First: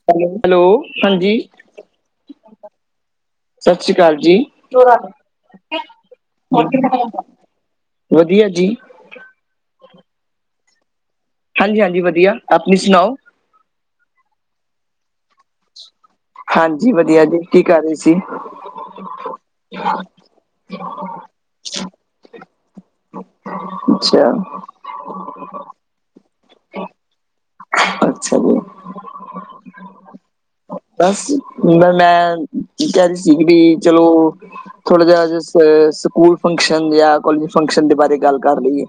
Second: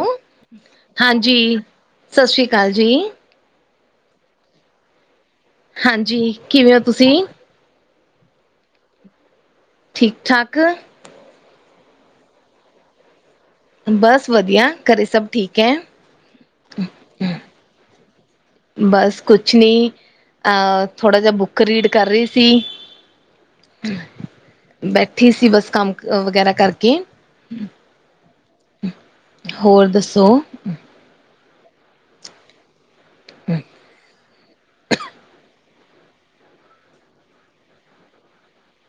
ਹੂੰ hello hello ਹਾਂਜੀ ਸਤਿ ਸ਼੍ਰੀ ਅਕਾਲ ਜੀ। ਸਤਿ ਸ੍ਰੀ ਅਕਾਲ ਜੀ ਥੋੜਾ ਹਾਂਜੀ ਕਿਵੇਂ ਹੋ ਤੁਸੀਂ ਵਧੀਆ ਜੀ। ਠੀਕ ਠਾਕ। ਹਾਂਜੀ-ਹਾਂਜੀ ਵਧੀਆ ਆਪਣੀ ਸੁਣਾਓ। ਬਸ ਵਧੀਆ, ਘਰੇ ਸਭ ਠੀਕ ਹੈ? ਹਾਂਜੀ ਵਧੀਆ ਜੀ, ਕੀ ਕਰ ਰਹੇ ਸੀ? ਬਸ ਕੁਛ ਨਹੀਂ, ਅ ਥੋੜ੍ਹਾ ਜਿਹਾ ਬੁੱਕ ਰੀਡ ਕਰ ਰਹੀ ਸੀ। ਅੱਛਾ ਬੈਠੀ ਸੀ, ਬਸ ਕੰਮ ਅ ਵਗੈਰਾ ਕਰਕੇ, ਅੱਛਾ ਜੀ ਹੋਰ ਦੱਸੋ? ਬਸ, ਮੈਂ ਕਹਿ ਰਹੀ ਸੀਗੀ ਵੀ, ਚਲੋ ਥੋੜਾ ਜਿਹਾ ਅ ਸਕੂਲ ਫੰਕਸ਼ਨ ਜਾਂ ਕੋਲਜ ਫੰਕਸ਼ਨ ਦੇ ਬਾਰੇ, ਗੱਲ ਕਰ ਲਈਏ।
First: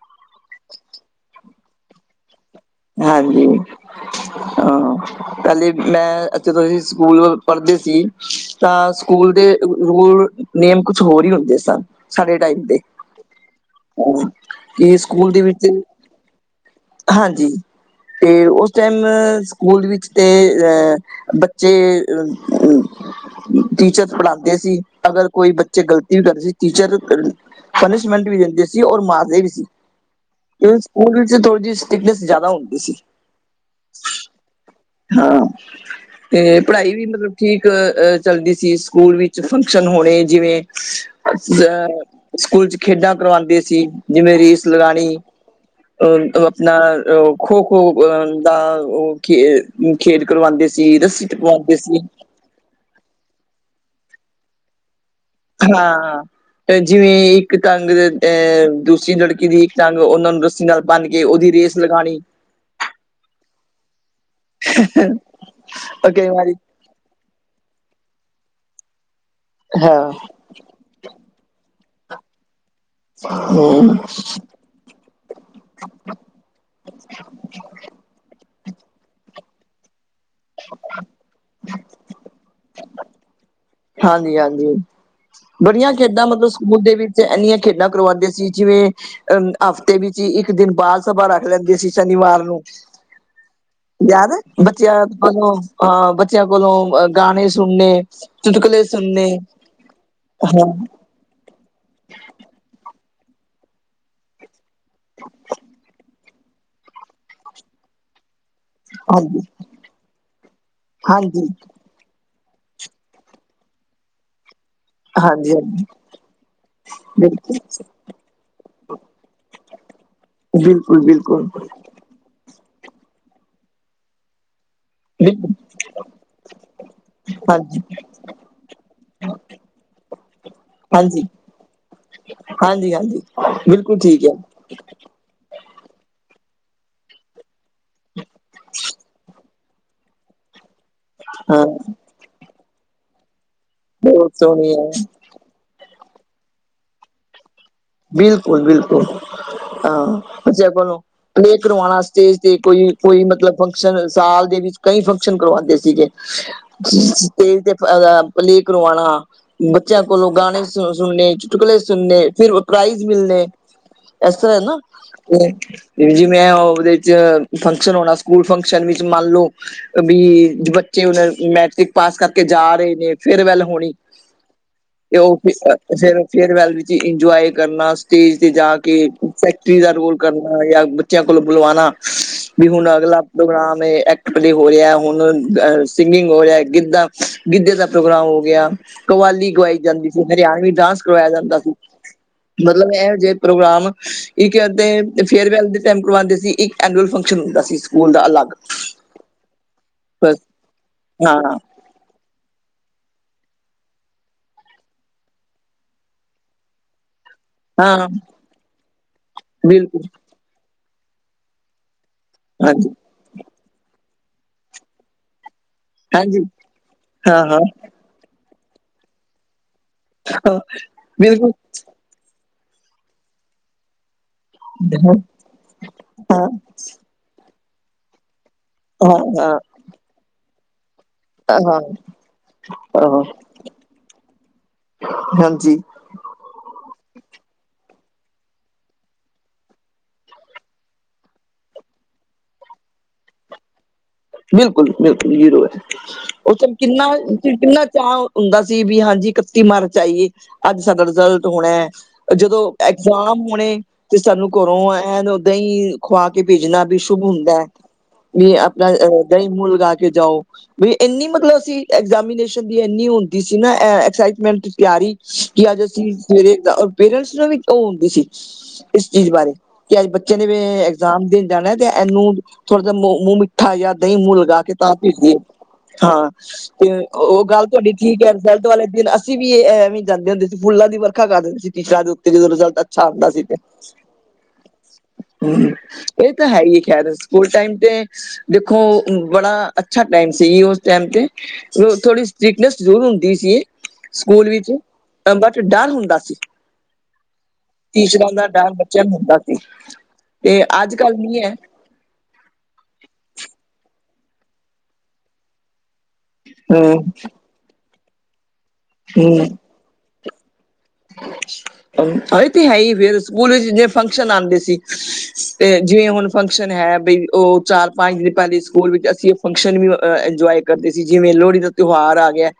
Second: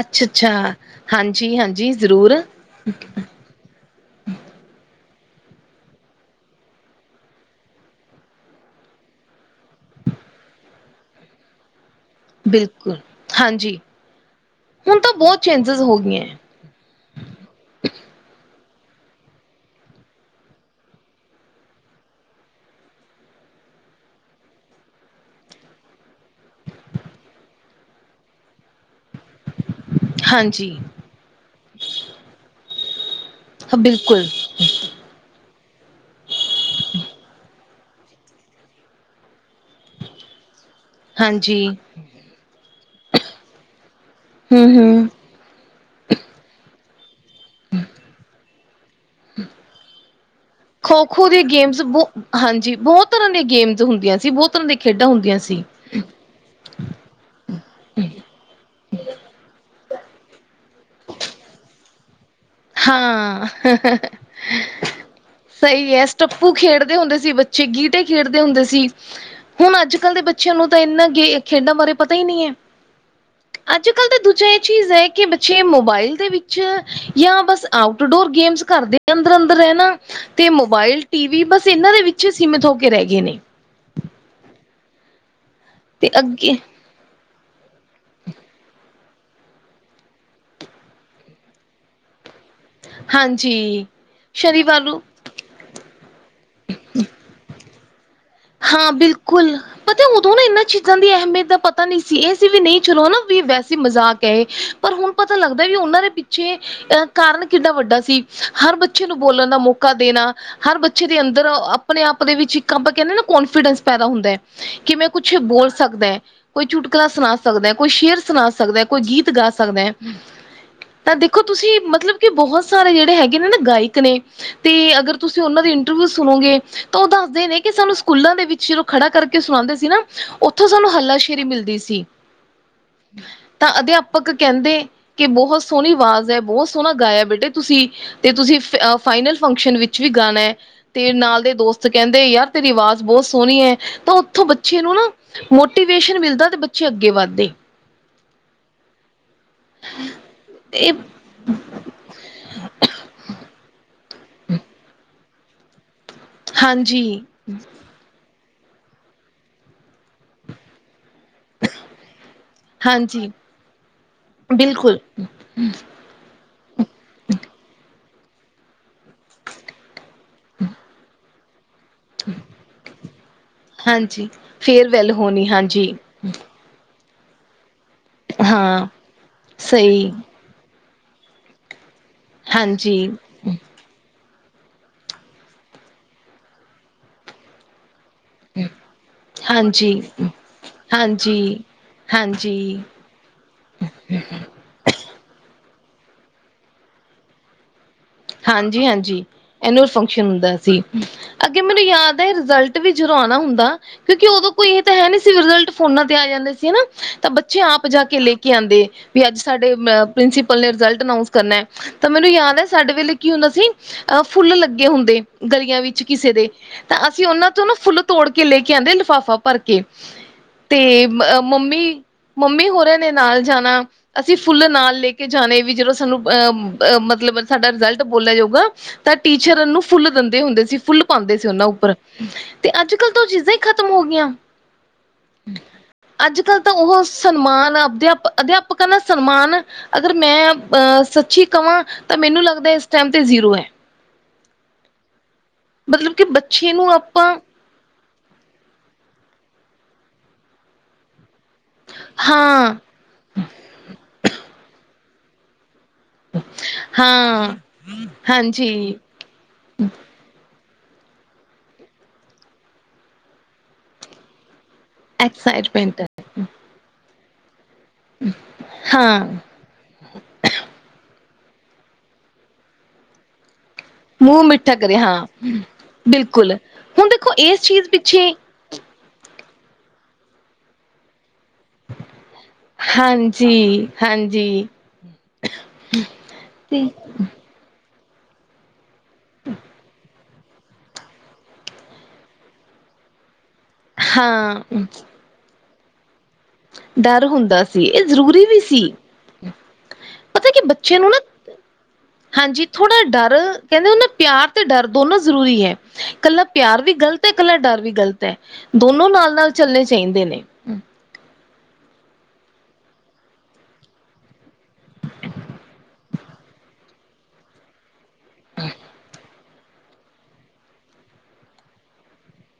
ਅੱਛਾ ਅੱਛਾ, ਹਾਂਜੀ-ਹਾਂਜੀ, ਜ਼ਰੂਰ। ਹਾਂਜੀ, ਹਾਂ ਪਹਿਲੇ ਮੈਂ ਇੱਥੇ ਤੁਸੀਂ ਸਕੂਲ ਪੜ੍ਹਦੇ ਸੀ, ਤਾਂ ਸਕੂਲ ਦੇ ਰੂਲ ਨੇਮ, ਕੁਛ ਹੋਰ ਹੀ ਹੁੰਦੇ ਸਨ। ਸਾਡੇ ਟਾਈਮ ਤੇ, ਬਿਲਕੁਲ ਹਾਂਜੀ। ਕੀ ਹੁਣ ਤਾਂ ਸਕੂਲ ਬਹੁਤ ਦੇ ਵਿੱਚ ਚੇਂਜਿਸ ਹੋ ਗਈਆਂ, ਹਾਂਜੀ। ਤੇ ਉਸ ਟਾਈਮ, ਸਕੂਲ ਵਿੱਚ ਤੇ ਅਹ ਬੱਚੇ ਅ ਟੀਚਰ ਪੜ੍ਹਾਉਂਦੇ ਸੀ। ਅਗਰ ਕੋਈ ਬੱਚੇ ਗ਼ਲਤੀਆਂ ਕਰਦੇ ਸੀ, ਟੀਚਰ ਪਨਿਸ਼ਮੈਂਟ ਵੀ ਦਿੰਦੇ ਸੀ, ਔਰ ਮਾਰਦੇ ਵੀ ਸੀ। ਹਾਂਜੀ ਸਕੂਲ ਵਿੱਚ ਥੋੜੀ ਜਿਹੀ ਸਟਿਕਨੈਸ ਜ਼ਿਆਦਾ ਹੁੰਦੀ ਸੀ ਬਿਲਕੁਲ। ਹਾਂ। ਤੇ, ਪੜ੍ਹਾਈ ਵੀ ਮਤਲਬ ਠੀਕ ਅਹ ਚੱਲਦੀ ਸੀ। ਸਕੂਲ ਵਿੱਚ ਫੰਕਸ਼ਨ ਹੋਣੇ ਜਿਵੇਂ ਹਾਂਜੀ। 'ਅ ਸਕੂਲ 'ਚ ਖੇਡਾਂ ਕਰਵਾਉਂਦੇ ਸੀ, ਜਿਵੇਂ ਰੇਸ ਹੂੰ-ਹੂੰ ਲਗਾਣੀ ਉਹ ਬ ਆਪਣਾ ਖੋ-ਖੋ ਅਹ ਦਾ, ਉਹ ਖੇ ਖੇਡ ਕਰਵਾਉਂਦੇ ਸੀ। ਰੱਸੀ ਖੋ-ਖੋ ਦੀਆਂ ਟਪਵਾਉਂਦੇ ਗੇਮਸ ਸੀ। ਬਹੁ ਹਾਂਜੀ, ਬਹੁਤ ਤਰ੍ਹਾਂ ਦੀਆਂ ਗੇਮਸ ਹੁੰਦੀਆਂ ਸੀ। ਬਹੁਤ ਤਰ੍ਹਾਂ ਦੀਆਂ ਖੇਡਾਂ ਹੁੰਦੀਆਂ ਸੀ। ਹਾਂਾਂ ਜਿਵੇਂ ਇੱਕ ਟੰਗ ਅਹ, ਦੂਸਰੀ ਲੜਕੀ ਦੀ ਇੱਕ ਟੰਗ, ਉਹਨਾਂ ਨੂੰ ਰੱਸੀ ਨਾਲ ਬੰਨ ਕੇ, ਉਹਦੀ ਰੇਸ ਲਗਾਉਣੀ ਹਾਂ, ਸਹੀ ਹੈ। ਕਈ ਸਟੱਪੂ ਵਾਰੀ ਖੇਡ ਹੁੰਦੇ ਸੀ ਬੱਚੇ, ਗੀਟੇ ਖੇਡਦੇ ਹੁੰਦੇ ਸੀ। ਹੁਣ ਅੱਜ ਹਾਂ ਕੱਲ੍ਹ ਦੇ ਬੱਚੇ ਬੱਚਿਆਂ ਨੂੰ ਤਾਂ, ਇੰਨਾ ਗੇ ਖੇਡਾਂ ਬਾਰੇ ਪਤਾ ਹੀ ਨਹੀਂ ਹੈ। ਅੱਜ ਹਮ ਕੱਲ ਤਾਂ ਦੂਜਾ ਚੀਜ਼ ਹੈ, ਕਿ ਬੱਚੇ ਮੋਬਾਇਲ ਦੇ ਵਿੱਚ ਜਾਂ ਬਸ ਆਊਟਡੋਰ ਗੇਮਸ, ਘਰ ਦੇ ਅੰਦਰ-ਅੰਦਰ ਰਹਿ ਨਾ, ਤੇ ਮੋਬਾਇਲ, ਟੀ ਵੀ ਬਸ ਇਹਨਾਂ ਦੇ ਵਿੱਚ ਹੀ, ਸੀਮਿਤ ਹੋ ਕੇ ਰਹਿ ਗਏ ਨੇ। ਹਾਂਜੀ ਹਾਂਜੀ, ਬੜੀਆਂ ਤੇ ਖੇਡਾਂ ਮਤਲਬ ਅੱਗੇ ਸਕੂਲ ਦੇ ਵਿੱਚ ਇੰਨੀਆਂ ਖੇਡਾਂ ਕਰਵਾਉਂਦੇ ਸੀ। ਜਿਵੇਂ 'ਅ ਹਫ਼ਤੇ ਵਿੱਚ ਹੀ ਇੱਕ ਦਿਨ, ਬਾਾਲ ਸਭਾ ਰੱਖ ਲੈਂਦੇ ਸੀ ਸ਼ਨੀਵਾਰ ਨੂੰ ਹਾਂਜੀ ਯਾਦ ਹੈ, ਸ਼ਨੀਵਾਰ ਬੱਚ ਨੂੰ ਯਾ ਕੋਲੋਂ 'ਅ ਬੱਚਿਆਂ ਕੋਲੋਂ, ਗਾਣੇ ਸੁਣਨੇ ਚੁਟਕਲੇ ਹਾਂ ਸੁਣਨੇ ਬਿਲਕੁਲ, ਪਤਾ ਉਦੋਂ ਨਾ ਇਹਨਾਂ ਹਾਂ ਚੀਜ਼ਾਂ ਦੀ ਅਹਿਮੀਅਤ ਦਾ ਪਤਾ ਨ ਸੀ। ਇਹ ਸੀ ਵੀ, ਨਹੀਂ ਚਲੋ ਨਾ ਵੀ, ਵੈਸੇ ਮਜ਼ਾਕ ਹੈ ਇਹ ਪਰ ਹੁਣ ਪਤਾ ਲੱਗਦਾ, ਵੀ ਉਹਨਾਂ ਦੇ ਪਿੱਛੇ, ਅਹ ਕਾਰਨ ਕਿੱਡਾ ਵੱਡਾ ਸੀ। ਹਰ ਬੱਚੇ ਨੂੰ ਹਾਂਜੀ, ਬੋਲਣ ਦਾ ਮੌਕਾ ਦੇਣਾ, ਹਰ ਬੱਚੇ ਦੇ ਹਾਂਜੀ, ਅੰਦਰ ਆਪਣੇ-ਆਪ ਦੇ ਵਿੱਚ ਈ, ਇੱਕ ਆਪਾਂ ਕਹਿੰਦੇ ਆਂ ਨਾਂ ਕੋਂਨਫੀਡੈਂਸ ਪੈਦਾ ਹੁੰਦਾ ਹੈ। ਕਿਵੇੈਂ ਕੁੱਛ ਹਾਂਜੀ, ਬੋਲ ਹਾਂਜੀ ਸਕਦਾ, ਕੋਈ ਚੁਟਕਲਾ ਸੁਣਾ ਬਿਲਕੁਲ, ਸਕਦਾ, ਕੋਈ ਸ਼ੇਰ ਸੁਣਾ ਸਕਦੈ, ਕੋਈ ਗੀਤ ਗਾ ਸਕਦੈ ਬਿਲਕੁਲ, ਤਾਂ ਦੇਖੋ ਬਿਲਕੁਲ, ਤੁਸੀਂ ਮਤਲਬ ਕਿ ਬਹੁਤ ਸਾਰੇ ਜਿਹੜੇ ਹੈਗੇ ਨੇ ਨਾ ਗਾਇਕ ਨੇ ਤੇ ਅਗ ਗਰ ਤੁਸੀਂ ਬਿਲਕੁਲ ਓਨਾਂ ਦੀ ਇੰਟਰਵੂ ਸੁਣੋਗੇ ਤਾਂ ਉਹ ਦੱਸਦੇ ਨੇ ਕਿ ਹਾਂਜੀ, ਸਾਨੂੰ ਸਕੂਲਾਂ ਦੇ ਵਿੱਚ ਜਦੋਂ ਖੜਾ ਕਰਕੇ ਸੁਣਾਂਦੇ ਸੀ ਨਾ ਓਥੋਂ ਸਾਨੂੰ ਹਾਂਜੀ, ਹੱਲਾਸ਼ੇਰੀ ਮਿਲਦੀ ਸੀ। ਹਾਂਜੀ। ਹਾਂਜੀ ਤਾਂ ਬਿਲਕੁਲ ਠੀਕ ਅਧਿਆਪਕ ਹੈ ਕਹੈਂਦੇ ਕੇ ਬਹੋਤ ਸੋਹਨੀ ਆਵਾਜ਼ ਹੈ, ਬਹੋਤ ਸੋਹਨਾ ਗਾਇਆ ਬੇਟੇ ਤੁਸੀਂ ਤੇ ਤੁਸੀਂ ਫਾਈਨਲ ਫੰਕਸ਼ਨ ਵਿੱਚ ਵੀ ਗਾਨੈ ਤੇ ਨਾਲ ਦੇ ਹਾਂ ਦੋਸਤ ਕੈਹੰਦੇ ਯਾਰ ਤੇਰੀ ਅਵਾਜ਼ ਬੋਤ ਸੋਨੀ ਐ। ਤੋ ਬਹੁਤ ਓਥੋਂ ਸੋਹਣੀ ਬੱਚੇ ਹੈ ਨੂੰ ਨਾ ਮੋਟੀਵੇਸ਼ਨ ਮਿਲਦਾ ਤੇ ਬੱਚੇ ਅੱਗੇ ਵੱਧਦੇ। ਬਿਲਕੁਲ-ਬਿਲਕੁਲ, ਹਾਂ ਬੱਚਿਆ ਇਹ ਕੋਲੋਂ ਪਲੇਅ ਕਰਵਾਣ ਆਸਤੇ ਤੇ ਕੋਈ ਕੋਈ ਮਤਲਬ ਫੰਕਸ਼ਨ ਸਾਲ ਦੇ ਵਿੱਚ ਕਈ ਫੰਕਸ਼ਨ ਕਰਵਾਂਦੇ ਸੀਗੇ। ਹਾਂਜੀ ਸਟੇਜ ਤੇ ਪਲੇ ਕਰਵਾਣਾ ਬੱਚਿਆਂ ਕੋਲੋਂ ਗਾਣੇ ਸੁ ਸੁਨਨੇ, ਚੁਟਕਲੇ ਸੁਨਨੇ ਫਿਰ ਪ੍ਰਾਈਜ਼ ਹਾਂਜੀ ਮਿਲਨੇ, ਐਸ ਤਰ੍ਹਾਂ ਐ ਨਾ ਬਿਲਕੁਲ ਜਿਵੇਂ ਓਹਦੇ ਚ ਫੰਕਸ਼ਨ ਹੋਨਾ ਸਕੂਲ ਫੰਕਸ਼ਨ ਵਿੱਚ ਮੰਨ ਲਓ ਬੀ ਬੱਚੇ ਹੋ ਜਾਨ ਮੈਟ੍ਰਿਕ ਪਾਸ ਕਰਕੇ ਜਾ ਰਏ ਨੇ, ਫੇਰਵੈਲ ਹੋਣੀ ਹਾਂਜੀ ਫੇਅਰਵੈਲ ਤੇ ਉਹ ਹੋਣੀ ਫ ਹਾਂਜੀ ਫਿਰ ਫੇਰਵੈਲ ਵਿੱਚ ਇੰਜੋਏ ਕਰਨਾ ਸਟੇਜ ਤੇ ਜਾ ਹਾਂ ਕੇ ਸੈਕਟਰੀ ਦਾ ਸਹੀ ਰੋਲ ਕਰਨਾ ਜਾਂ ਬੱਚਿਆਂ ਕੋਲੋ ਬੁਲਵਣਾ ਵੀ ਹੁਣ ਹਾਂਜੀ ਅਗਲਾ, ਪ੍ਰੋਗਰਾਮ ਏ, ਐਕਟ, ਪਲੇ ਹੋ ਰਿਐ, ਹੁਣ ਸਿੰਗਿੰਗ ਹੋ ਰਿਐ, ਗਿੱਦਾ, ਗਿੱਦੇ ਦਾ ਪ੍ਰੋਗਰਾਮ ਹੋ ਗਯਾ। ਕਵਾਲੀ ਗਵਾਈ ਹਾਂਜੀ ਜਾਂਦੀ ਸੀ, ਹਰਿਆਨਵੀ ਡਾਂਸ ਕਰਵਾਇਆ ਹਾਂਜੀ ਜਾਂਦਾ ਸੀ। ਹਾਂਜੀ ਮਤਲਬ ਐਹੋ ਜੇਹੇ ਪ੍ਰੋਗਰਾਮ ਇੱਕ-ਅੱਧੇ ਇੱਕ ਫੇਅਰਵੈਲ ਦੇ ਟੈਮ ਕਰਵਾਂਦੇ ਸੀ, ਇੱਕ ਐਨੂਅਲ ਫੰਕਸ਼ਨ ਹੁੰਦਾ ਸੀ। ਸਕੂਲ ਦਾ ਅਲੱਗ ਹਾਂਜੀ-ਹਾਂਜੀ, ਐਨੂਅਲ ਫੰਕਸ਼ਨ ਬਸ ਹੁੰਦਾ ਸੀ। ਹਾਂ ਅੱਗੇ ਮੈਨੂੰ ਯਾਦ ਮੇਰਾ ਰਿਜ਼ਲਟ ਵੀ ਜਦੋਂ ਆਨਾ ਹੁੰਦਾ ਕਿਯੋਂਕਿ ਉਦੋਂ ਕੋਈ ਏਹ ਤਾਂ ਹੈ ਨਹੀਂ ਸੀ। ਰਿਜ਼ਲਟ ਫੋਨਾ ਤੇ ਆ ਜਾਂਦੇ ਸੀ, ਹਨਾ। ਤਾਂ ਬੱਚੇ ਆਪ ਜਾ ਹਾਂ ਕੇ ਲੈ ਕੇ ਆਉਂਦੇ ਵੀ ਅੱਜ ਸਾਡੇ ਬਿਲਕੁਲ ਪ੍ਰਿੰਸੀਪਲ ਨੇ ਰਿਜ਼ਲਟ ਅਨਾਊਂਸ ਕਰਨਾ। ਤਾਂ ਮੈਨੂੰ ਯਾਦ ਐ ਹਾਂਜੀ ਸਾਡੇ ਵੇਲੇ ਕੀ ਹੁੰਦਾ ਸੀ ਅਹ ਫੁੱਲ ਲੱਗੇ ਹੁੰਦੇ ਗਲੀਆਂ ਵਿੱਚ ਕਿਸੇ ਹਾਂਜੀ ਦੇ। ਤਾਂ ਅਸੀਂ ਹਾਂ ਓਹਨਾਂ ਤੋਂ ਨਾ ਹਾਂ ਫੁੱਲ ਤੋੜ ਕੇ ਲੇ ਕੇ ਆਂਦੇ ਲਿਫਾਫਾ ਭਰ ਕੇ ਤੇ ਬਿਲਕੁਲ ਮੰਮੀ, ਮੰਮੀ ਹੋਰਾਂ ਨੇ ਨਾਲ ਜਾਨਾ ਅਸੀਂ ਫੁੱਲ ਨਾਲ ਲੇ ਹਾਂ ਕੇ ਜਾਨੇ ਵੀ ਜਦੋਂ ਸਾਨੂੰ ਹਾਂ ਅਹ ਮਤਲਬ ਸਾਡਾ ਰਿਜ਼ਲਟ ਬੋਲਿਆ ਜਾਊਗਾ ਤਾਂ ਹਾਂ ਟੀਚਰ ਨੂੰ ਫੁੱਲ ਦਿੰਦੇ ਹੁੰਦੇ ਸੀ। ਫੁੱਲ ਪਾਂਦੇ ਸੀ ਓਹਨਾਂ ਹਾਂ ਉਪਰ, ਤੇ ਅੱਜ-ਕੱਲ ਤੇ ਹਾਂ ਓਹ ਚੀਜ਼ਾਂ ਹੀ ਖਤਮ ਹੋ ਗਈਆਂ। ਹਾਂਜੀ ਅੱਜ-ਕੱਲ ਤਾਂ ਓਹ ਸਨਮਾਨ, ਅਦਿਆਪਕ ਅਦਿਆਪਕਾਂ ਦਾ ਸਨਮਾਨ ਅਗਰ ਮੈਂ ਅਹ ਸੱਚੀ ਕਵਾਂ ਤਾਂ ਮੈਨੂੰ ਲੱਗਦਾ ਇਸ ਟੈਮ ਤੇ ਜ਼ੀਰੋ ਹੈ। ਬਿਲਕੁਲ ਜੀ, ਬਿਲਕੁਲ ਜ਼ੀਰੋ ਹੈ। ਮਤਲਬ ਕਿ ਓਹ ਬੱਚੇ ਨੂੰ ਕਿੰਨਾ, ਆਪਾਂ ਕਿੰਨਾ ਚਾਅ, ਹੁੰਦਾ ਸੀ ਵੀ ਹਾਂਜੀ ਇਕੱਤੀ ਮਾਰਚ ਆਈ ਏ, ਅੱਜ ਸਾਡਾ ਰਿਜ਼ਲਟ ਹੋਣੈ। ਓ ਜਦੋਂ ਹਾਂ ਜ਼ਾਮ ਹੋਣੇ ਤੇ ਸਾਨੂੰ ਘਰੋਂ ਐਂ ਓਦਾਂ ਈਂ ਖਵਾ ਕੇ ਭੇਜਨਾ ਬੀ ਸ਼ੁੱਭ ਹਾਂ ਹੁੰਦੈ। ਵੀ ਆਪਣਾ ਹਾਂਜੀ ਦਈਂ ਮੂੰਹ ਲਗਾ ਕੇ ਜਾਓ। ਵੀ ਐਨੀ ਮਤਲਬ ਸੀਂ ਐਗਜਾਮੀਨੇਸ਼ਨ ਦੀ ਐਨੀ ਹੁੰਦੀ ਸੀ ਨਾ ਐ ਐਕਸਾਈਟਮੈਂਟ ਤਿਆਰੀ ਕਿ ਅੱਜ ਐਕਸਾਈਟਮੈਂਟ ਅਸੀਂ ਸਵੇਰੇ ਪੇਰੈਂਟਸ ਨੂੰ ਵੀ ਓ ਇਸੀ ਇਸ ਹਾਂ ਚੀਜ਼ ਬਾਰੇ ਕਿ ਅੱਜ ਬੱਚੇ ਨੇ ਵੀ ਐਗਜ਼ਾਮ ਦੇਨ ਜਾਨੈ ਤੇ ਐਨੂੰ ਥੋੜ੍ਹਾ ਜਿਹਾ ਮੂੰਹ ਮਿੱਠਾ ਜਾਂ ਦਈਂ ਮੂੰਹ ਲਗਾ ਕੇ ਮਿੱਠਾ ਤਾਂ ਕਰੇ ਹਾਂ ਭੇਜੀਏ। ਹਾਂ, ਬਿਲਕੁਲ ਤੇ ਹੁਣ ਦੇਖੋ ਓਹ ਇਸ ਗੱਲ ਚੀਜ਼ ਤਵਾਡੀ ਠੀਕ ਪਿੱਛੇ ਹੈ ਬਈ ਲਟ ਵਾਲੇ ਦਿਨ ਅਸੀਂ ਵੀ ਐਵੇਂ ਈ ਜਾਂਦੇ ਹੁੰਦੇ ਸੀ। ਫੁੱਲਾਂ ਦੀ ਵਰਖਾ ਕਰ ਦੇਂਦੇ ਸੀ ਟੀਚਰਾਂ ਦੇ ਉ ਤੇ ਜਦੋਂ ਰਿਜ਼ਲਟ ਅੱਛਾ ਹੁੰਦਾ ਸੀੇ ਤੇ ਹਾਂਜੀ ਹਾਂਜੀ ਹੂੰ ਹੂੰ, ਏ ਤਾਂ ਹੈ ਹੀ ਐ ਤੇ ਕਹਿਲੋ, ਸਕੂਲ ਟਾਈਮ ਤੇ ਦੇਖੋ ਬੜਾ ਅੱਛਾ - ਟਾਈਮ ਸੀ, ਉਸ ਟੈਮ ਤੇ ਥੋੜੀ ਸਟਿਕਨੈਸ ਜ਼ਰੂਰ ਹੁੰਦੀ ਸੀ। ਸਕੂਲ ਵਿੱਚ, ਹਾਂ ਬੱਟ ਡਰ ਹੁੰਦਾ ਸੀ। ਡਰ ਹੁੰਦਾ ਸੀ ਇਹ ਟੀਚਰਾਂ ਜ਼ਰੂਰੀ ਦਾ ਵੀ ਡਰ ਸੀ ਬੱਚਿਆਂ ਨੂੰ ਹੁੰਦਾ ਸੀ। ਪਤਾ ਤੇ ਕਿ ਬੱਚੇ ਨੂੰ ਅੱਜ-ਕੱਲ ਨਾ ਨਹੀਂ ਐ। ਹਾਂਜੀ, ਥੋੜ੍ਹਾ ਡਰ ਕਹਿੰਦੇ ਹੁੰਦੇ ਨਾ ਪਿਆਰ ਤੇ ਡਰ ਦੋਨੋ ਜ਼ਰੂਰੀ ਐ। ਕੱਲਾ ਪਿਆਰ ਵੀ ਹਮ ਗ਼ਲਤ ਐ, ਕੱਲਾ ਡਰ ਵੀ ਗ਼ਲਤ ਐ, ਦੋਨੋ ਨਾਲ-ਨਾਲ ਚੱਲਣੇ ਚਾਹੀਦੇ ਨੇ। ਅੱਛਾ। ਹਾਂ ਐ ਤੇ ਹੈ ਹੀ, ਫੇਰ ਸਕੂਲ ਵਿੱਚ ਜਿੰਨੇ ਫੰਕਸ਼ਨ ਆਂਦੇ ਸੀ ਤੇ ਜਿਵੇਂ ਹੁਣ ਫੰਕਸ਼ਨ ਹੈ ਬਈ ਓ ਚਾਰ ਪੰਜ ਦਿਨ ਪਹਿਲੇ ਸਕੂਲ ਵਿੱਚ ਅਸੀਂ ਫੰਕਸ਼ਨ ਵੀ ਇੰਜੋਏ ਕਰਦੇ ਸੀ, ਜਿਵੇਂ ਲੋਹੜੀ ਦਾ ਤਿਉਹਾਰ ਆ ਗਿਆ।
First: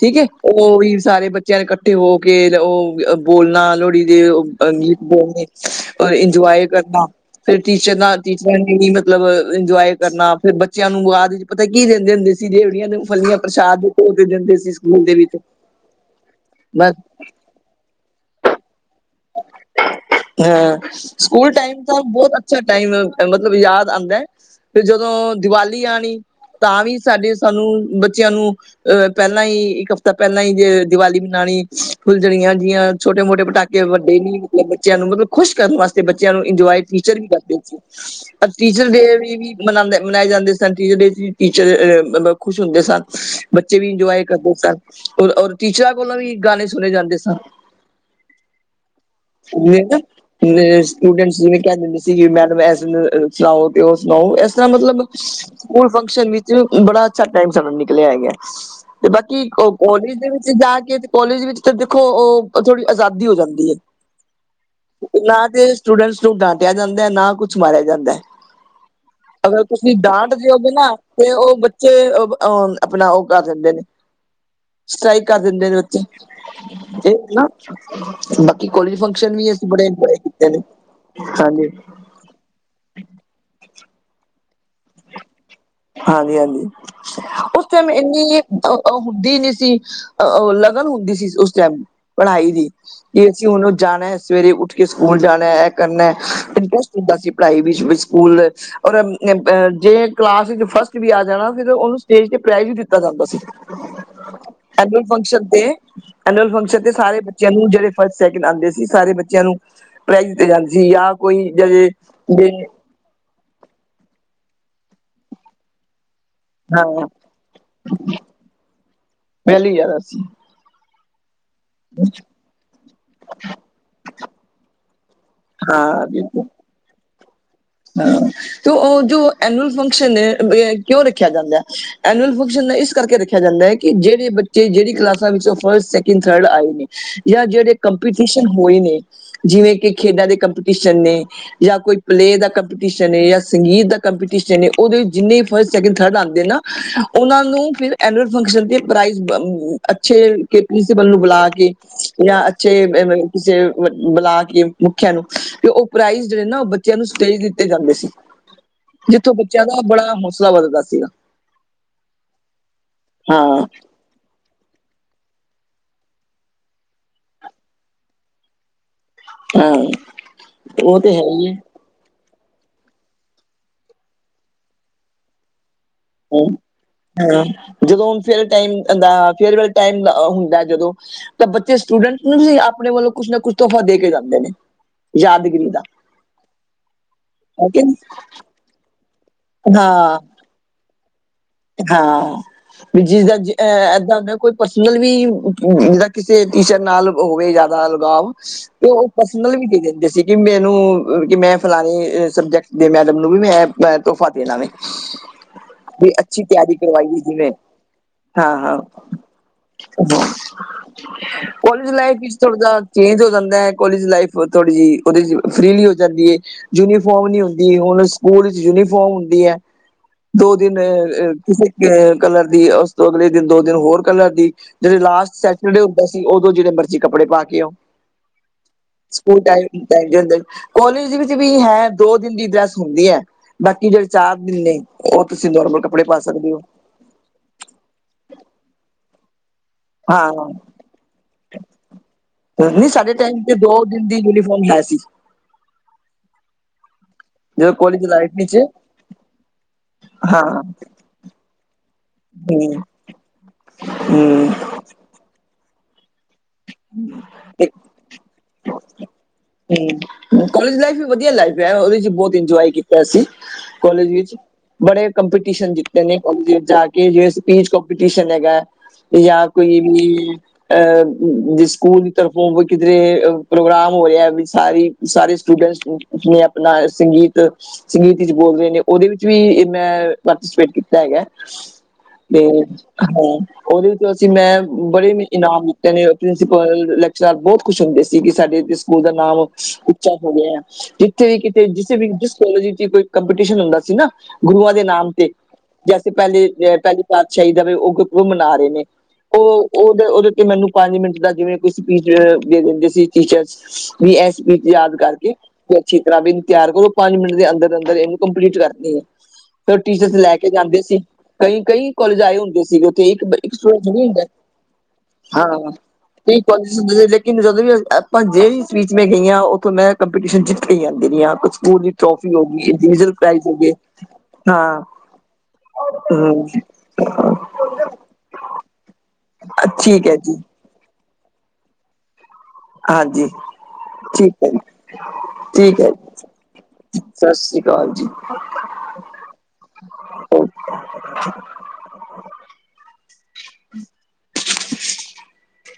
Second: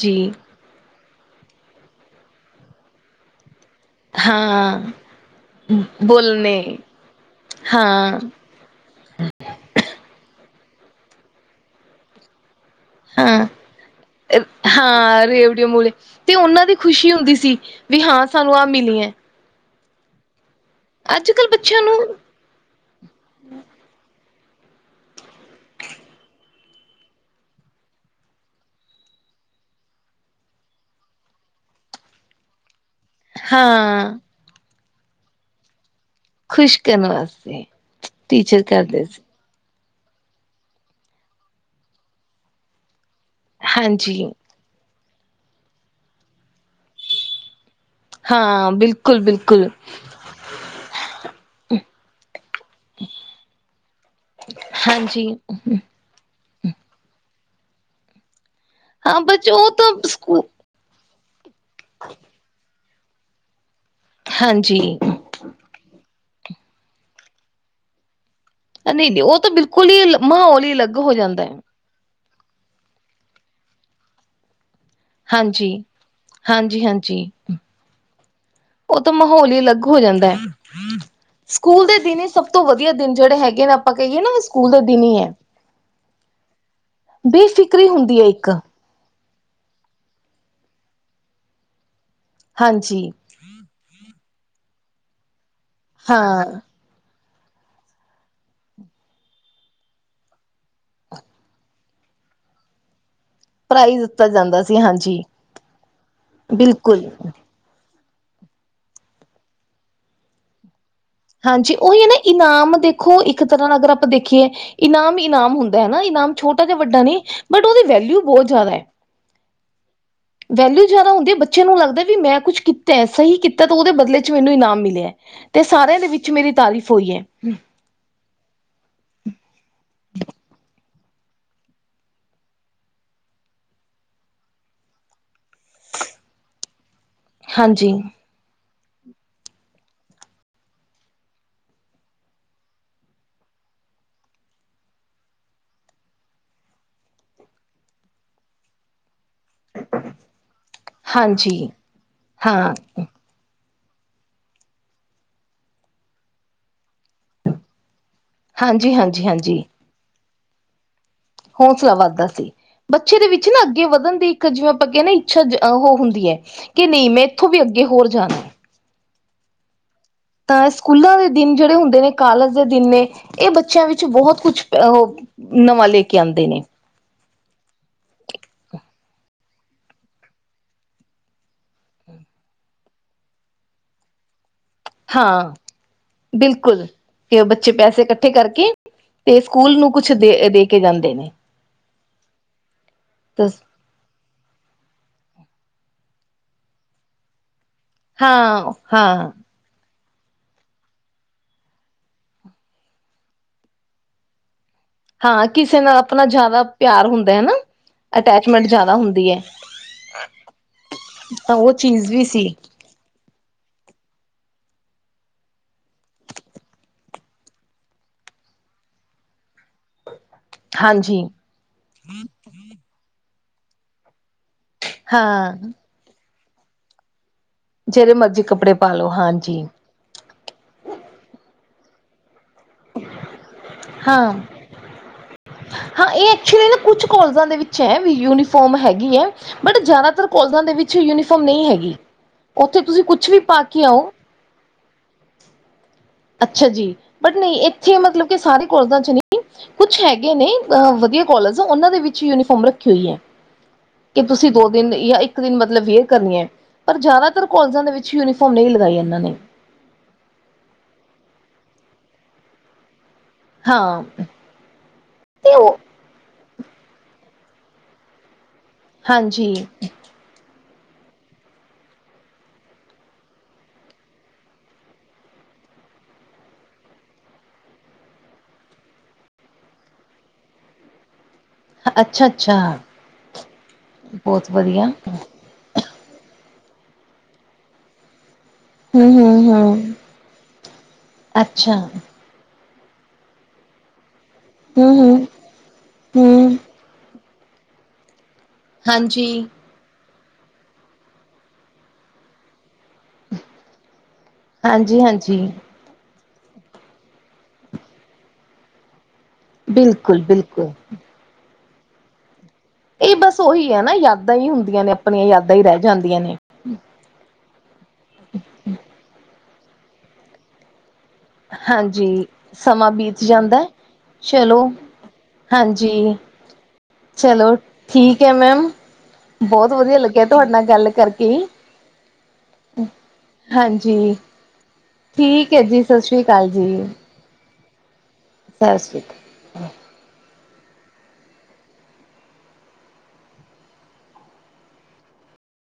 ਠੀਕ ਏ, ਉਹ ਵੀ ਸਾਰੇ ਬੱਚਿਆਂ ਨੇ ਕੱਠੇ ਹੋ ਕੇ ਉਹ ਬੋਲਣਾ ਲੋ ਲੋਹੜੀ ਦੇ ਓ ਹਾਂ ਗੀਤ ਬੋਲਣੇ, ਇੰਜਵਾਏ ਬੋਲਣੇ ਕਰਨਾ, ਫਿਰ ਟੀਚਰਾਂ ਹਾਂ ਬੱਚਿਆਂ ਨੇ ਵੀ ਮਤਲਬ ਇੰਜੋਏ ਕਰਨਾ, ਫਿਰ ਬੱਚਿਆਂ ਨੂੰ ਬਾਅਦ ਵਿੱਚ ਪਤਾ ਕੀ ਦਿੰਦੇ ਹੁੰਦੇ ਸੀ ਰੇਵੜੀਆਂ ਦੇ ਫਲੀਆਂ ਹਾਂ, ਪ੍ਰਸ਼ਾਦ ਦੇ ਤੌਰ ਤੇ ਦਿੰਦੇ ਸੀ ਸਕੂਲ ਦੇ ਹਾਂ ਵਿੱਚ ਰੇਵੜਿਓ, ਮੁੂਲੀ ਤੇ ਉਹਨਾਂ ਦੀ ਮੈਂ ਖੁਸ਼ੀ ਹੁੰਦੀ ਸੀ। ਵੀ ਹਾਂ ਸਾਨੂੰ ਆਹ ਮਿਲੀ ਐ। ਹਾਂ, ਅੱਜ ਕੱਲ੍ਹ ਸਕੂਲ ਟਾਈਮ ਬੱਚਿਆਂ ਤਾਂ ਨੂੰ ਬਹੁਤ ਅੱਛਾ ਟਾਈਮ ਮਤਲਬ ਯਾਦ ਆਂਦਾ ਐ। ਫਿਰ ਜਦੋਂ ਦੀਵਾਲੀ ਆਣੀ ਤਾਂ ਵੀ ਸਾਡੇ ਸਾਨੂੰ ਬੱਚਿਆਂ ਨੂੰ ਅਹ ਪਹਿਲਾਂ ਹੀ ਇੱਕ ਹਫ਼ਤਾ ਪਹਿਲਾਂ ਹੀ ਜੇ ਦਿਵਾਲੀ ਮਨਾਣੀ, ਫੁਲਝੜੀਆਂ ਜਿਆਂ, ਛੋਟੇ ਮੋਟੇ ਪਟਾ ਹਾਂ, ਕੇ, ਮਤਲਬ ਬੱਚਿਆਂ ਨੂੰ ਮਤਲਬ ਖੁਸ਼ ਕਰਨ ਵਾਸਤੇ ਤੇ ਬੱਚਿਆਂ ਨੂੰ ਖੁਸ਼ ਇੰਜੋਏ ਕਰਨ ਟੀਚਰ ਵੀ ਕਰਦੇ ਵਾਸਤੇ ਸੀ, ਪਰ ਟੀਚਰ ਡੇ ਕਰਦੇ ਸੀ। ਵੀ ਵੀ ਮਨਾਂਦੇ ਮਨਾਏ ਜਾਂਦੇ ਸਨ, ਟੀਚਰ ਡੇ ਤੇ ਟੀਚਰ ਅ ਖੁਸ਼ ਹੁੰਦੇ ਸਨ। ਬੱਚੇ ਵੀ ਇੰਜੋਏ ਹਾਂਜੀ, ਕਰਦੇ ਸਨ, ਔਰ ਔਰ ਟੀਚਰਾਂ ਕੋਲੋਂ ਵੀ ਗਾਣੇ ਸੁਣੇ ਜਾਂਦੇ ਸਨ। ਹਾਂ ਬਿਲ [unintelligible] ਸਟੂਡੈਂਟਸ ਜਿਵੇਂ ਕਹਿ ਦਿੰਦੇ ਸੀ ਮੈਡਮ ਐ ਸੁਣਾਓ ਤੇ ਓ ਸੁਣਾਓ, ਐਸ ਤਰ੍ਹਾਂ ਮਤਲਬ ਹਾਂਜੀ। ਸਕੂਲ ਫੰਕਸ਼ਨ ਵਿੱਚ ਬੜਾ ਅੱਛਾ ਟਾਈਮ ਸਾਡਾ ਨਿਕਲਿਆ ਹੈਗਾ। ਤੇ ਹਾਂ ਬਾਕੀ ਬਚ ਉਹ ਤਾਂ ਕੋਲੇਜ ਦੇ ਸਕੂ ਵਿੱਚ ਜਾ ਕੇ ਤੇ ਕੋਲੇਜ ਵਿੱਚ ਤਾਂ ਦੇਖੋ ਉਹ ਥੋੜ੍ਹੀ ਅਜ਼ਾਦੀ ਹੋ ਜਾਂਦੀ ਐ। ਹਾਂਜੀ। ਨਾ ਤੇ ਸਟੂਡੈਂਟਸ ਨੂੰ ਡਾਂਟਿਆ ਜਾਂਦਾ ਐ, ਨਾ ਕੁਛ ਮਾਰਿਆ ਜਾਂਦਾ ਐ। ਨਹੀਂ-ਨਹੀਂ ਉਹ ਤਾਂ ਅਗਰ ਬਿਲਕੁਲ ਤੁਸੀਂ ਹੀ ਡਾਂਟ ਮਾਹੌਲ ਦਿਓਗੇ ਹੀ ਨਾ ਅਲੱਗ ਹੋ ਤੇ ਜਾਂਦਾ ਉਹ ਹੈ। ਬ ਬੱਚੇ ਉਹ ਆਪਣਾ ਉਹ ਕਰ ਦਿੰਦੇ ਨੇ। ਸਟ੍ਰਾਈਕ ਕਰ ਦਿੰਦੇ ਹਾਂਜੀ। ਨੇ ਬੱਚੇ, ਜੇ ਹਾਂਜੀ-ਹਾਂਜੀ, ਨਾ ਬਾਕੀ ਕੋਲਜ ਉਹ ਤਾਂ ਫੰਕਸ਼ਨ ਵੀ ਮਾਹੌਲ ਹੀ ਅਸੀਂ ਅਲੱਗ ਬੜੇ ਹੋ ਇੰਜੋਏ ਜਾਂਦਾ ਐ, ਸਕੂਲ ਕੀਤੇ ਨੇ ਦੇ ਹਾਂਜੀ ਸਕੂਲ ਦੇ ਦਿਨ ਹੀ ਸਭ ਤੋਂ ਵਧੀਆ ਦਿਨ, ਜਿਹੜੇ ਹੈਗੇ ਨੇ ਆਪਾਂ ਕਹੀਏ ਨਾ ਉਹ ਸਕੂਲ ਦੇ ਦਿਨ ਹੀ ਐ। ਹਾਂਜੀ ਹਾਂਜੀ, ਉਸ ਬੇਫਿਕਰੀ ਟਾਈਮ ਹੁੰਦੀ ਹੈ ਏਨੀ ਇੱਕ ਅ ਉਹ ਹੁੰਦੀ ਨੀ ਸੀ, ਉਹ ਲਗਨ ਹੁੰਦੀ ਸੀ ਉਸ ਟਾਈਮ ਪੜ੍ਹਾਈ ਦੀ, ਹਾਂਜੀ। ਏ ਤੇ ਹੁਣ ਜਾਣਾ ਐ, ਸਵੇਰੇ ਉੱਠ ਕੇ ਸਕੂਲ ਜਾਣਾ ਐ, ਇਹ ਕਰਨਾ ਹਾਂ, ਤੇ ਹੁੰਦਾ ਸੀ ਪੜ੍ਹਾਈ ਵੀ ਵਿਚ ਸਕੂਲ ਔਰ ਜੇ ਕਲਾਸ ਚ ਫਸਟ ਵੀ ਆ ਜਾਣਾ ਫਿਰ ਉਹਨੂੰ ਸਟੇਜ ਤੇ ਪ੍ਰਾਈਜ਼ ਵੀ ਦਿੱਤਾ ਜਾਂਦਾ ਸੀ। ਪ੍ਰਾਈਜ਼ ਦਿੱਤਾ ਜਾਂਦਾ ਸੀ ਐਨੂਅਲ ਹਾਂਜੀ, ਫੰਕਸ਼ਨ ਤੇ, ਐਨੂਅਲ ਫੰਕਸ਼ਨ ਤੇ ਬਿਲਕੁਲ। ਸਾਰੇ ਬੱਚਿਆਂ ਨੂੰ ਜਿਹੜੇ ਫਸਟ, ਸੈਕਿੰਡ ਆਂਦੇ ਸੀ ਸਾਰੇ ਬੱਚਿਆਂ ਨੂੰ ਪ੍ਰਾਈਜ਼ ਦਿੱਤੇ ਜਾਂਦੇ ਸੀ ਜਾਂ ਕੋਈ ਹਾਂਜੀ, ਜ ਉਹੀ ਏ ਨਾ ਇਨਾਮ ਦੇ ਖੋ ਇੱਕ ਤਰ੍ਹਾਂ ਅਗਰ ਆਪਾਂ ਦੇਖੀਏ ਇਨਾਮ, ਇਨਾਮ ਹੁੰਦਾ ਹੈਨਾ ਇਨਾਮ ਛੋਟਾ ਜਾ ਹਾਂ ਵੱਡਾ ਨੀ ਬਟ ਔਦੀ ਵੈਲਿਊ ਬਹੁਤ ਜਾਦਾ। ਵੈਲੂ ਜ਼ਿਆਦਾ ਸੀ ਵੈਲਊ ਜਾਦਾ ਹੁੰਦੀ ਆ ਬੱਚ ਬੱਚੇ ਨੂੰ ਲੱਗਦਾ ਵੀ ਮੈਂ ਕੁੱਛ ਕੀਤਾ, ਸਹੀ ਕੀਤਾ ਤੇ ਉਦੇ ਬਦਲੇ ਚ ਮੈਨੂੰ ਇਨਾਮ ਮਿਲਿਆ ਤੇ ਸਾਰਿਆਂ ਹਾਂ ਦੇ ਵਿੱਚ ਬਿਲਕੁਲ ਮੇਰੀ ਤਾਰੀਫ਼ ਹੋਈ ਐ। ਹਾਂ। ਤੇ ਓ ਜੋ ਐਨੂਅਲ ਫੰਕਸ਼ਨ ਹੈ ਕਿਉਂ ਰੱਖਿਆ ਜਾਂਦਾ ਐਨੂਅਲ ਫੰਕਸ਼ਨ ਇਸ ਕਰਕੇ ਰੱਖਿਆ ਜਾਂਦਾ ਹੈ ਕਿ ਜੇੜੇ ਬੱਚੇ ਜੇੜੀ ਕਲਾਸਾਂ ਵਿੱਚੋ ਫਸਟ, ਸੈਕਿੰਡ, ਥਰਡ ਆਏ ਨੇ ਯਾ ਜਿਹੜੇ ਹਾਂਜੀ ਕੰਪਿਟੀਸ਼ ਕਨ ਹੋਏ ਨੇ ਜਿਵੇਂ ਕਿ ਖੇਡਾਂ ਦੇ ਕੰਪੀਟੀਸ਼ਨ ਨੇ ਯਾ ਕੋਈ ਪਲੇ ਦਾ ਕੰਪਿਟੀਸ਼ਨ ਏ ਯਾ ਸੰਗੀਤ ਦਾ ਕੰਪੀਟੀਸ਼ਨ ਏ, ਉਦੇ ਜਿੰਨੇ ਵੀ ਫਸਟ, ਸੈਕਿੰਡ, ਥਰਡ ਆਂਦੇ ਨਾ ਉਹਨਾਂ ਨੂੰ ਫਿਰ ਐਨੂਅਲ ਫੰਕਸ਼ਨ ਤੇ ਪ੍ਰਾਈਜ਼ ਬ ਅੱਛੇ ਕੇ ਪ੍ਰਿੰਸੀਪਲ ਨੂੰ ਬੁਲਾ ਹਾਂਜੀ ਕੇ ਜਾ ਹਾਂ ਅੱਛੇ ਅ ਕਿਸੇ ਬ ਬੁਲਾ ਕੇ ਮੁਖਿਆ ਨੂੰ ਤੇ ਉਹ ਪ੍ਰਾਈਜ਼ ਜੇੜੇ ਨਾ ਉਹ ਬੱਚਿਆਂ ਨੂੰ ਸ ਤੇਈ ਦਿੱਤੇ ਜਾਂਦੇ ਸੀ ਹਾਂਜੀ ਹਾਂਜੀ ਜਿੱਥੋਂ ਹਾਂਜੀ ਬੱਚਿਆਂ ਦਾ ਬੜਾ ਹੌਸਲਾ ਵਧਦਾ ਸੀਗਾ। ਹੌਸਲਾ ਵੱਧਦਾ ਸੀ ਬੱਚੇ ਦੇ ਵਿੱਚ ਨਾ ਹਾਂ ਅੱਗੇ ਵਧਨ ਦੀ ਕ ਜਿਵੇਂ ਆਪਾਂ ਕਈਏ ਨਾ ਆ ਇੱਛਾ ਅ ਹੁੰਦੀ ਹੈ ਕਿ ਨਈ ਮੈਂ ਇੱਥੋਂ ਵੀ ਅੱਗੇ ਹੋਰ ਜਾਨਾ। [unintelligible] ਤਾਂ ਉਹ ਤੇ ਸਕੂਲਾਂ ਹੈ ਦੇ ਹੀ ਹੈ ਦਿਨ ਜੇੜੇ ਹੁੰਦੇ ਨੇ ਕਾਲਜ ਦੇ ਦਿਨ ਨੇ ਏ ਬੱਚਿਆਂ ਵਿੱਚ ਬੋਹਤ ਕੁਛ ਅ ਨਵਾਂ ਲੈ ਕੇ ਆਦੇ ਹਾਂ, ਨੇ। ਹਾਂ ਜਦੋਂ ਹੁ ਫੇਅਰ ਟਾਇਮ ਦੇ ਫੇਅਰਵੈਲ ਟਾਈਮ ਦਾ ਹੁੰਦੈ ਜਦੋਂ ਤਾਂ ਬੱਚੇ ਸਟੂਡੈਂਟ ਨੂੰ ਵੀ ਆਪਣੇ ਵੱਲੋਂ ਕੁਛ ਨਾ ਕੁਛ ਤੋਹਫ਼ਾ ਦੇ ਕੇ ਜਾਂਦੇ ਨੇ। ਹਾਂ ਯਾਦਗਿਰੀ ਦਾ ਬਿਲਕੁਲ ਤੇ ਔ ਬੱਚੇ ਠੀਕ ਹੈ ਪੈਸੇ ਨਾ? ਕੱਠੇ ਕਰਕੇ ਤੇ ਸਕੂਲ ਨੂੰ ਹਾਂ ਕੁਛ ਦੇ ਦੇਕੇ ਜਾਂਦੇ ਨੇ। ਹਾਂ ਵੀ ਜਿਸਦਾਂ ਜਿ ਅ ਏਦਾਂ ਹੁੰਦਾ ਕੋ ਪਰਸਨਲ ਵੀ ਜਿੱਦਾਂ ਕਿਸੇ ਟੀਚਰ ਨਾਲ ਹੋਵੇ ਯਾ ਨਾਲ ਲਗਾਵ ਹਾਂ ਤੇ ਓ ਹਾਂ ਪਰਸਨਲ ਵੀ ਦੇ ਦਿੰਦੇ ਸੀ। ਕਿ ਮੈਨੂੰ ਕੇ ਮੈਂ ਫਲਾਣੇ ਸਬਜੈਕਟ ਦੇ ਮੈਡਮ ਨੂੰ ਵੀ ਮੈਂ ਐ ਤੋਹਫ਼ਾ ਦੇਣਾ ਵੇ। ਹਾਂ ਕਿਸੇ ਨਾਲ ਵੀ ਆਪਣਾ ਅੱਛੀ ਜਾਦਾ ਤਿਆਰੀ ਪਿਆਰ ਕਰਵਾਈਏ ਹੁੰਦਾ ਐ ਜਿਵੇਂ ਨਾ ਹਾਂ ਅਟੈਚਮੈਂਟ ਹਾਂ ਜਾਦਾ ਹੁੰਦੀ ਐ। ਤਾਂ ਓ ਕੋਲਜ ਚੀਜ਼ ਲਾਈਫ ਵੀ ਵਿੱਚ ਸੀ। ਥੋੜਾ ਜਾ ਚੇਂਜ ਹੋ ਜਾਂਦਾ ਕੋਲੇਜ ਲਾਈਫ ਥੋੜ੍ਹੀ ਜਿਹੀ ਉਹਦੇ ਚ ਫਰੀਲੀ ਹੋ ਜਾਂਦੀ ਏ। ਯੂਨੀਫੋਮ ਨੀ ਹੁੰਦੀ ਹੁਨ ਸਕੂਲ ਚ ਯੂਨੀਫੋਮ ਹੁੰਦੀ ਐ। ਦੋ ਦਿਨ ਹਾਂਜੀ ਅ ਕਿਸੇ ਕਲਰ ਦੀ ਉਸ ਤੋਂ ਅਗਲੇ ਦਿਨ ਦੋ ਦਿਨ ਹੋਰ ਕਲਰ ਦੀ। ਜਦੋ ਲਾਸਟ ਹਾਂ ਸੈਟਰਡੇ ਹੁੰਦਾ ਸੀ ਉਦੋਂ ਜੇੜੇ ਮਰਜ਼ੀ ਕੱਪੜੇ ਪਾ ਕੇ ਆਓ। ਜੇੜੇ ਮਰਜ਼ੀ ਕੱਪੜੇ ਪਾਲੋ ਹਾਂਜੀ। ਚੱਲ ਜਾਂਦੇ ਕੋਲਜ ਵਿੱਚ ਵੀ ਹੈ ਦੋ ਦਿਨ ਦੀ ਡਰੈਸ ਹੁੰਦੀ ਐ ਬਾਕੀ ਜੇੜੇ ਹਾਂ ਚਾਰ ਦਿਨ ਨੇ ਉਹ ਤੁਸੀਂ ਨੋਰਮਲ ਕੱਪ ਹਾਂ ਏ ਐਕਚੁਲੀ ਨਾ ਕੁਛ ਕੋਲਜਾਂ ਦੇ ਵਿੱਚ ਐ ਵੀ ਯੂਨੀਫੋਰਮ ਹੈਗੀ ਐ। ਬਟ ਜਾਦਾਤਰ ਕੋਲਜਾਂ ਹਾਂ ਦੇ ਵਿੱਚ ਯੂਨੀਫੋਮ ਨਈ ਹੈਗੀ। ਭੈਣ ਉੱਥੇ ਜੀ ਤੁਸੀਂ ਸਾਡੇ ਕੁਛ ਵੀ ਟਾਈਮ ਚ ਪਾ ਕੇ ਦੋ ਦਿਨ ਆਓ ਦੀ ਯੂਨੀਫੋਮ ਹੈ ਸੀ। ਅੱਛਾ ਜੀ ਬਟ ਨਈ ਜਦੋਂ ਇੱਥੇ ਕਾਲਜ ਮਤਲਬ ਲਾਈਫ ਕਿ ਵਿੱਚ ਸਾਰੇ ਕੋਲਜਾਂ ਚ ਨੀ ਕੁਛ ਹੈਗੇ ਨੇ ਹਾਂ ਵਧੀਆ ਕੋਲੇਜ ਉਨਾਂ ਦੇ ਵਿੱਚ ਹੀ ਯੂਨੀਫੋਮ ਹੂੰ ਰੱਖੀ ਹੋਈ ਐ। ਹੂੰ ਦਿਨ ਯਾ ਇੱਕ ਦਿਨ ਮਤਲਬ ਵੇਅਰ ਕਰਨੀ ਐ ਪਰ ਜਾਦਾਤਰ ਕੋਲਜਾਂ ਦੇ ਵਿੱਚ ਯੂਨੀਫਾਰਮ ਨਈ ਲਗਾਈ ਇਨਾਂ ਨੇ। ਹੂੰ, ਕੋਲਜ ਲਾਈਫ ਵੀ ਵਧੀਆ ਲਾਈਫ ਐ ਉਹਦੇ ਚ ਬੋਤ ਇੰਜੋਯ ਕੀਤਾ ਅਸੀ। ਹਾਂ ਕੋਲਜ ਵਿੱਚ ਬੜੇ ਤੇ ਕੰਪੀਟੀਸ਼ਨ ਉਹ ਜਿੱਤ [unintelligible] ਜਾ ਕੇ ਜਿਵੇਂ ਸਪੀਚ ਕਪੀਟੀਸ਼ਨ ਹੈਗਾ, ਜਾਂ ਹਾਂਜੀ ਕੋਈ ਵੀ ਅ ਜੇ ਸਕੂਲ ਦੀ ਤਰਫੋਂ ਕੋਈ ਕਿਧਰੇ ਪ੍ਰੋਗਰਾਮ ਹੋ ਰਿਹੈ ਵੀ ਸਾਰੀ ਸਾਰੇ ਸਟੂਡੈਂਟਸ ਜਿਵੇਂ ਆਪਣਾ ਸੰਗੀਤ ਸੰਗੀਤ ਵਿੱਚ ਬੋਲ ਰਹੇ ਨੇ ਉਹਦੇ ਵਿੱਚ ਵੀ ਮੈਂ ਪਾਰਟੀਸਪੇਟ ਕੀਤਾ ਹੈਗਾ। ਅੱਛਾ ਤੇ, ਅੱਛਾ ਹਾਂ ਉਹਦੇ ਵਿਚ ਅਸੀਂ ਬਹੁਤ ਮੈਂ ਵਧੀਆ ਬੜੇ ਇ ਇਨਾਮ ਜਿੱਤੇ ਨੇ ਪ੍ਰਿੰਸੀਪਲ, ਲੈਕਚਰਾਰ ਬਹੁਤ ਖੁਸ਼ ਹੁੰਦੇ ਸੀ ਕਿ ਸਾਡੇ ਸਕੂਲ ਦਾ ਹੂੰ ਹੂੰ ਨਾਮ, ਹੂੰ ਉੱਚਾ ਹੋ ਗਿਐ ਜਿੱਥੇ ਵੀ ਕਿਤੇ ਅੱਛਾ ਜਿਸੇ ਵੀ ਜਿਸ ਕੋਲੇਜ ਵਿਚ ਕੋਈ ਕੰਪੀਟੀਸ਼ਨ ਹੁੰਦਾ ਸੀ ਨਾ ਗੁਰੂਆਂ ਦੇ ਹੂੰ ਨਾਮ ਹੂੰ ਤੇ ਜੈਸੇ ਪਹਿਲੇ ਹੂੰ ਪਹਿਲੀ ਪਾਤਸ਼ਾਹੀ ਦਾ ਹੈਵੇ ਉਹ [unintelligible] ਮਨਾ ਰਹੇ ਨੇ ਹਾਂਜੀ। ਉਹ ਉਹਦੇ ਉਹਦੇ ਤੇ ਮੈਨੂੰ ਪੰਜ ਮਿੰਟ ਦਾ ਜਿਵੇਂ ਕੋਈ ਸਪੀਚ ਦੇ ਦਿੰਦੇ ਸੀ। ਟੀਚਰਜ਼, ਵੀ ਐ ਸਪੀਚ ਯਾਦ ਕਰਕੇ ਹਾਂਜੀ-ਹਾਂਜੀ, ਵੀ ਅੱਛੀ ਤਰ੍ਹਾਂ ਵੀ ਇਹਨੂੰ ਤਿਆਰ ਕਰੋ ਪੰਜ ਮਿੰਟ ਦੇ ਅੰਦਰ-ਅੰਦਰ ਇਹਨੂੰ ਕੰਪਲੀਟ ਕਰਨੀ ਏ। ਫੇਰ ਉਹ ਟੀਚਰਸ ਲੈ ਕੇ ਬਿਲਕੁਲ-ਬਿਲਕੁਲ। ਜਾਂਦੇ ਸੀ, ਕਈ-ਕਈ ਕੋਲਜ ਆਏ ਹੁੰਦੇ ਸੀਗੇ ਉੱਥੇ ਇਹ ਇੱਕ, ਬਸ ਇੱਕ ਉਹੀ ਹੈ ਸਟੂਡੈਂਟ ਥੋੜੀ ਹੁੰਦਾ। [unintelligible] ਹੁੰਦੀਆਂ ਨੇ ਆਪਣੀਆਂ ਯਾਦਾਂ ਹੀ ਹਾਂ, ਰਹਿ ਜਾਂਦੀਆਂ ਨੇ। ਠੀ- ਕੋਲਜ ਹੁੰਦੇ ਸੀ ਲੇਕਿਨ ਜਦੋਂ ਵੀ ਆਪਾਂ ਜਿਹੜੀ ਸਪੀਚ ਮੈਂ ਗਈ ਹਾਂ ਉੱਥੋਂ ਮੈਂ ਕੰਪੀਟੀਸ਼ਨ ਜਿੱਤ ਕੇ ਹੀ ਆਂਦੀ ਰਹੀ ਆ। ਕੁਛ ਫੂਡ ਦੀ ਹਾਂਜੀ, ਟਰੋਫੀ ਹੋ ਗਈ ਸਮਾਂ ਬੀਤ [unintelligible] ਹੋ ਜਾਂਦਾ ਹੈ। ਗਏ, ਚਲੋ ਹਾਂ। ਹਾਂਜੀ ਚਲੋ [unintelligible] ਠੀਕ ਐ ਮੈਮ, ਬਹੁਤ ਵਧੀਆ ਠੀਕ ਹੈ ਲੱਗਿਆ ਜੀ ਤੁਹਾਡੇ ਨਾਲ ਗੱਲ ਕਰਕੇ ਈ। ਹਾਂਜੀ, ਹਾਂਜੀ, ਠੀਕ ਐ ਜੀ। ਹੈ ਠੀਕ ਜੀ ਐ। ਸਤਿ ਸ੍ਰੀ ਅਕਾਲ ਸਾਸਰੀ ਕਾਲ ਜੀ। ਸਾਸਰੀ ਕਾਲ।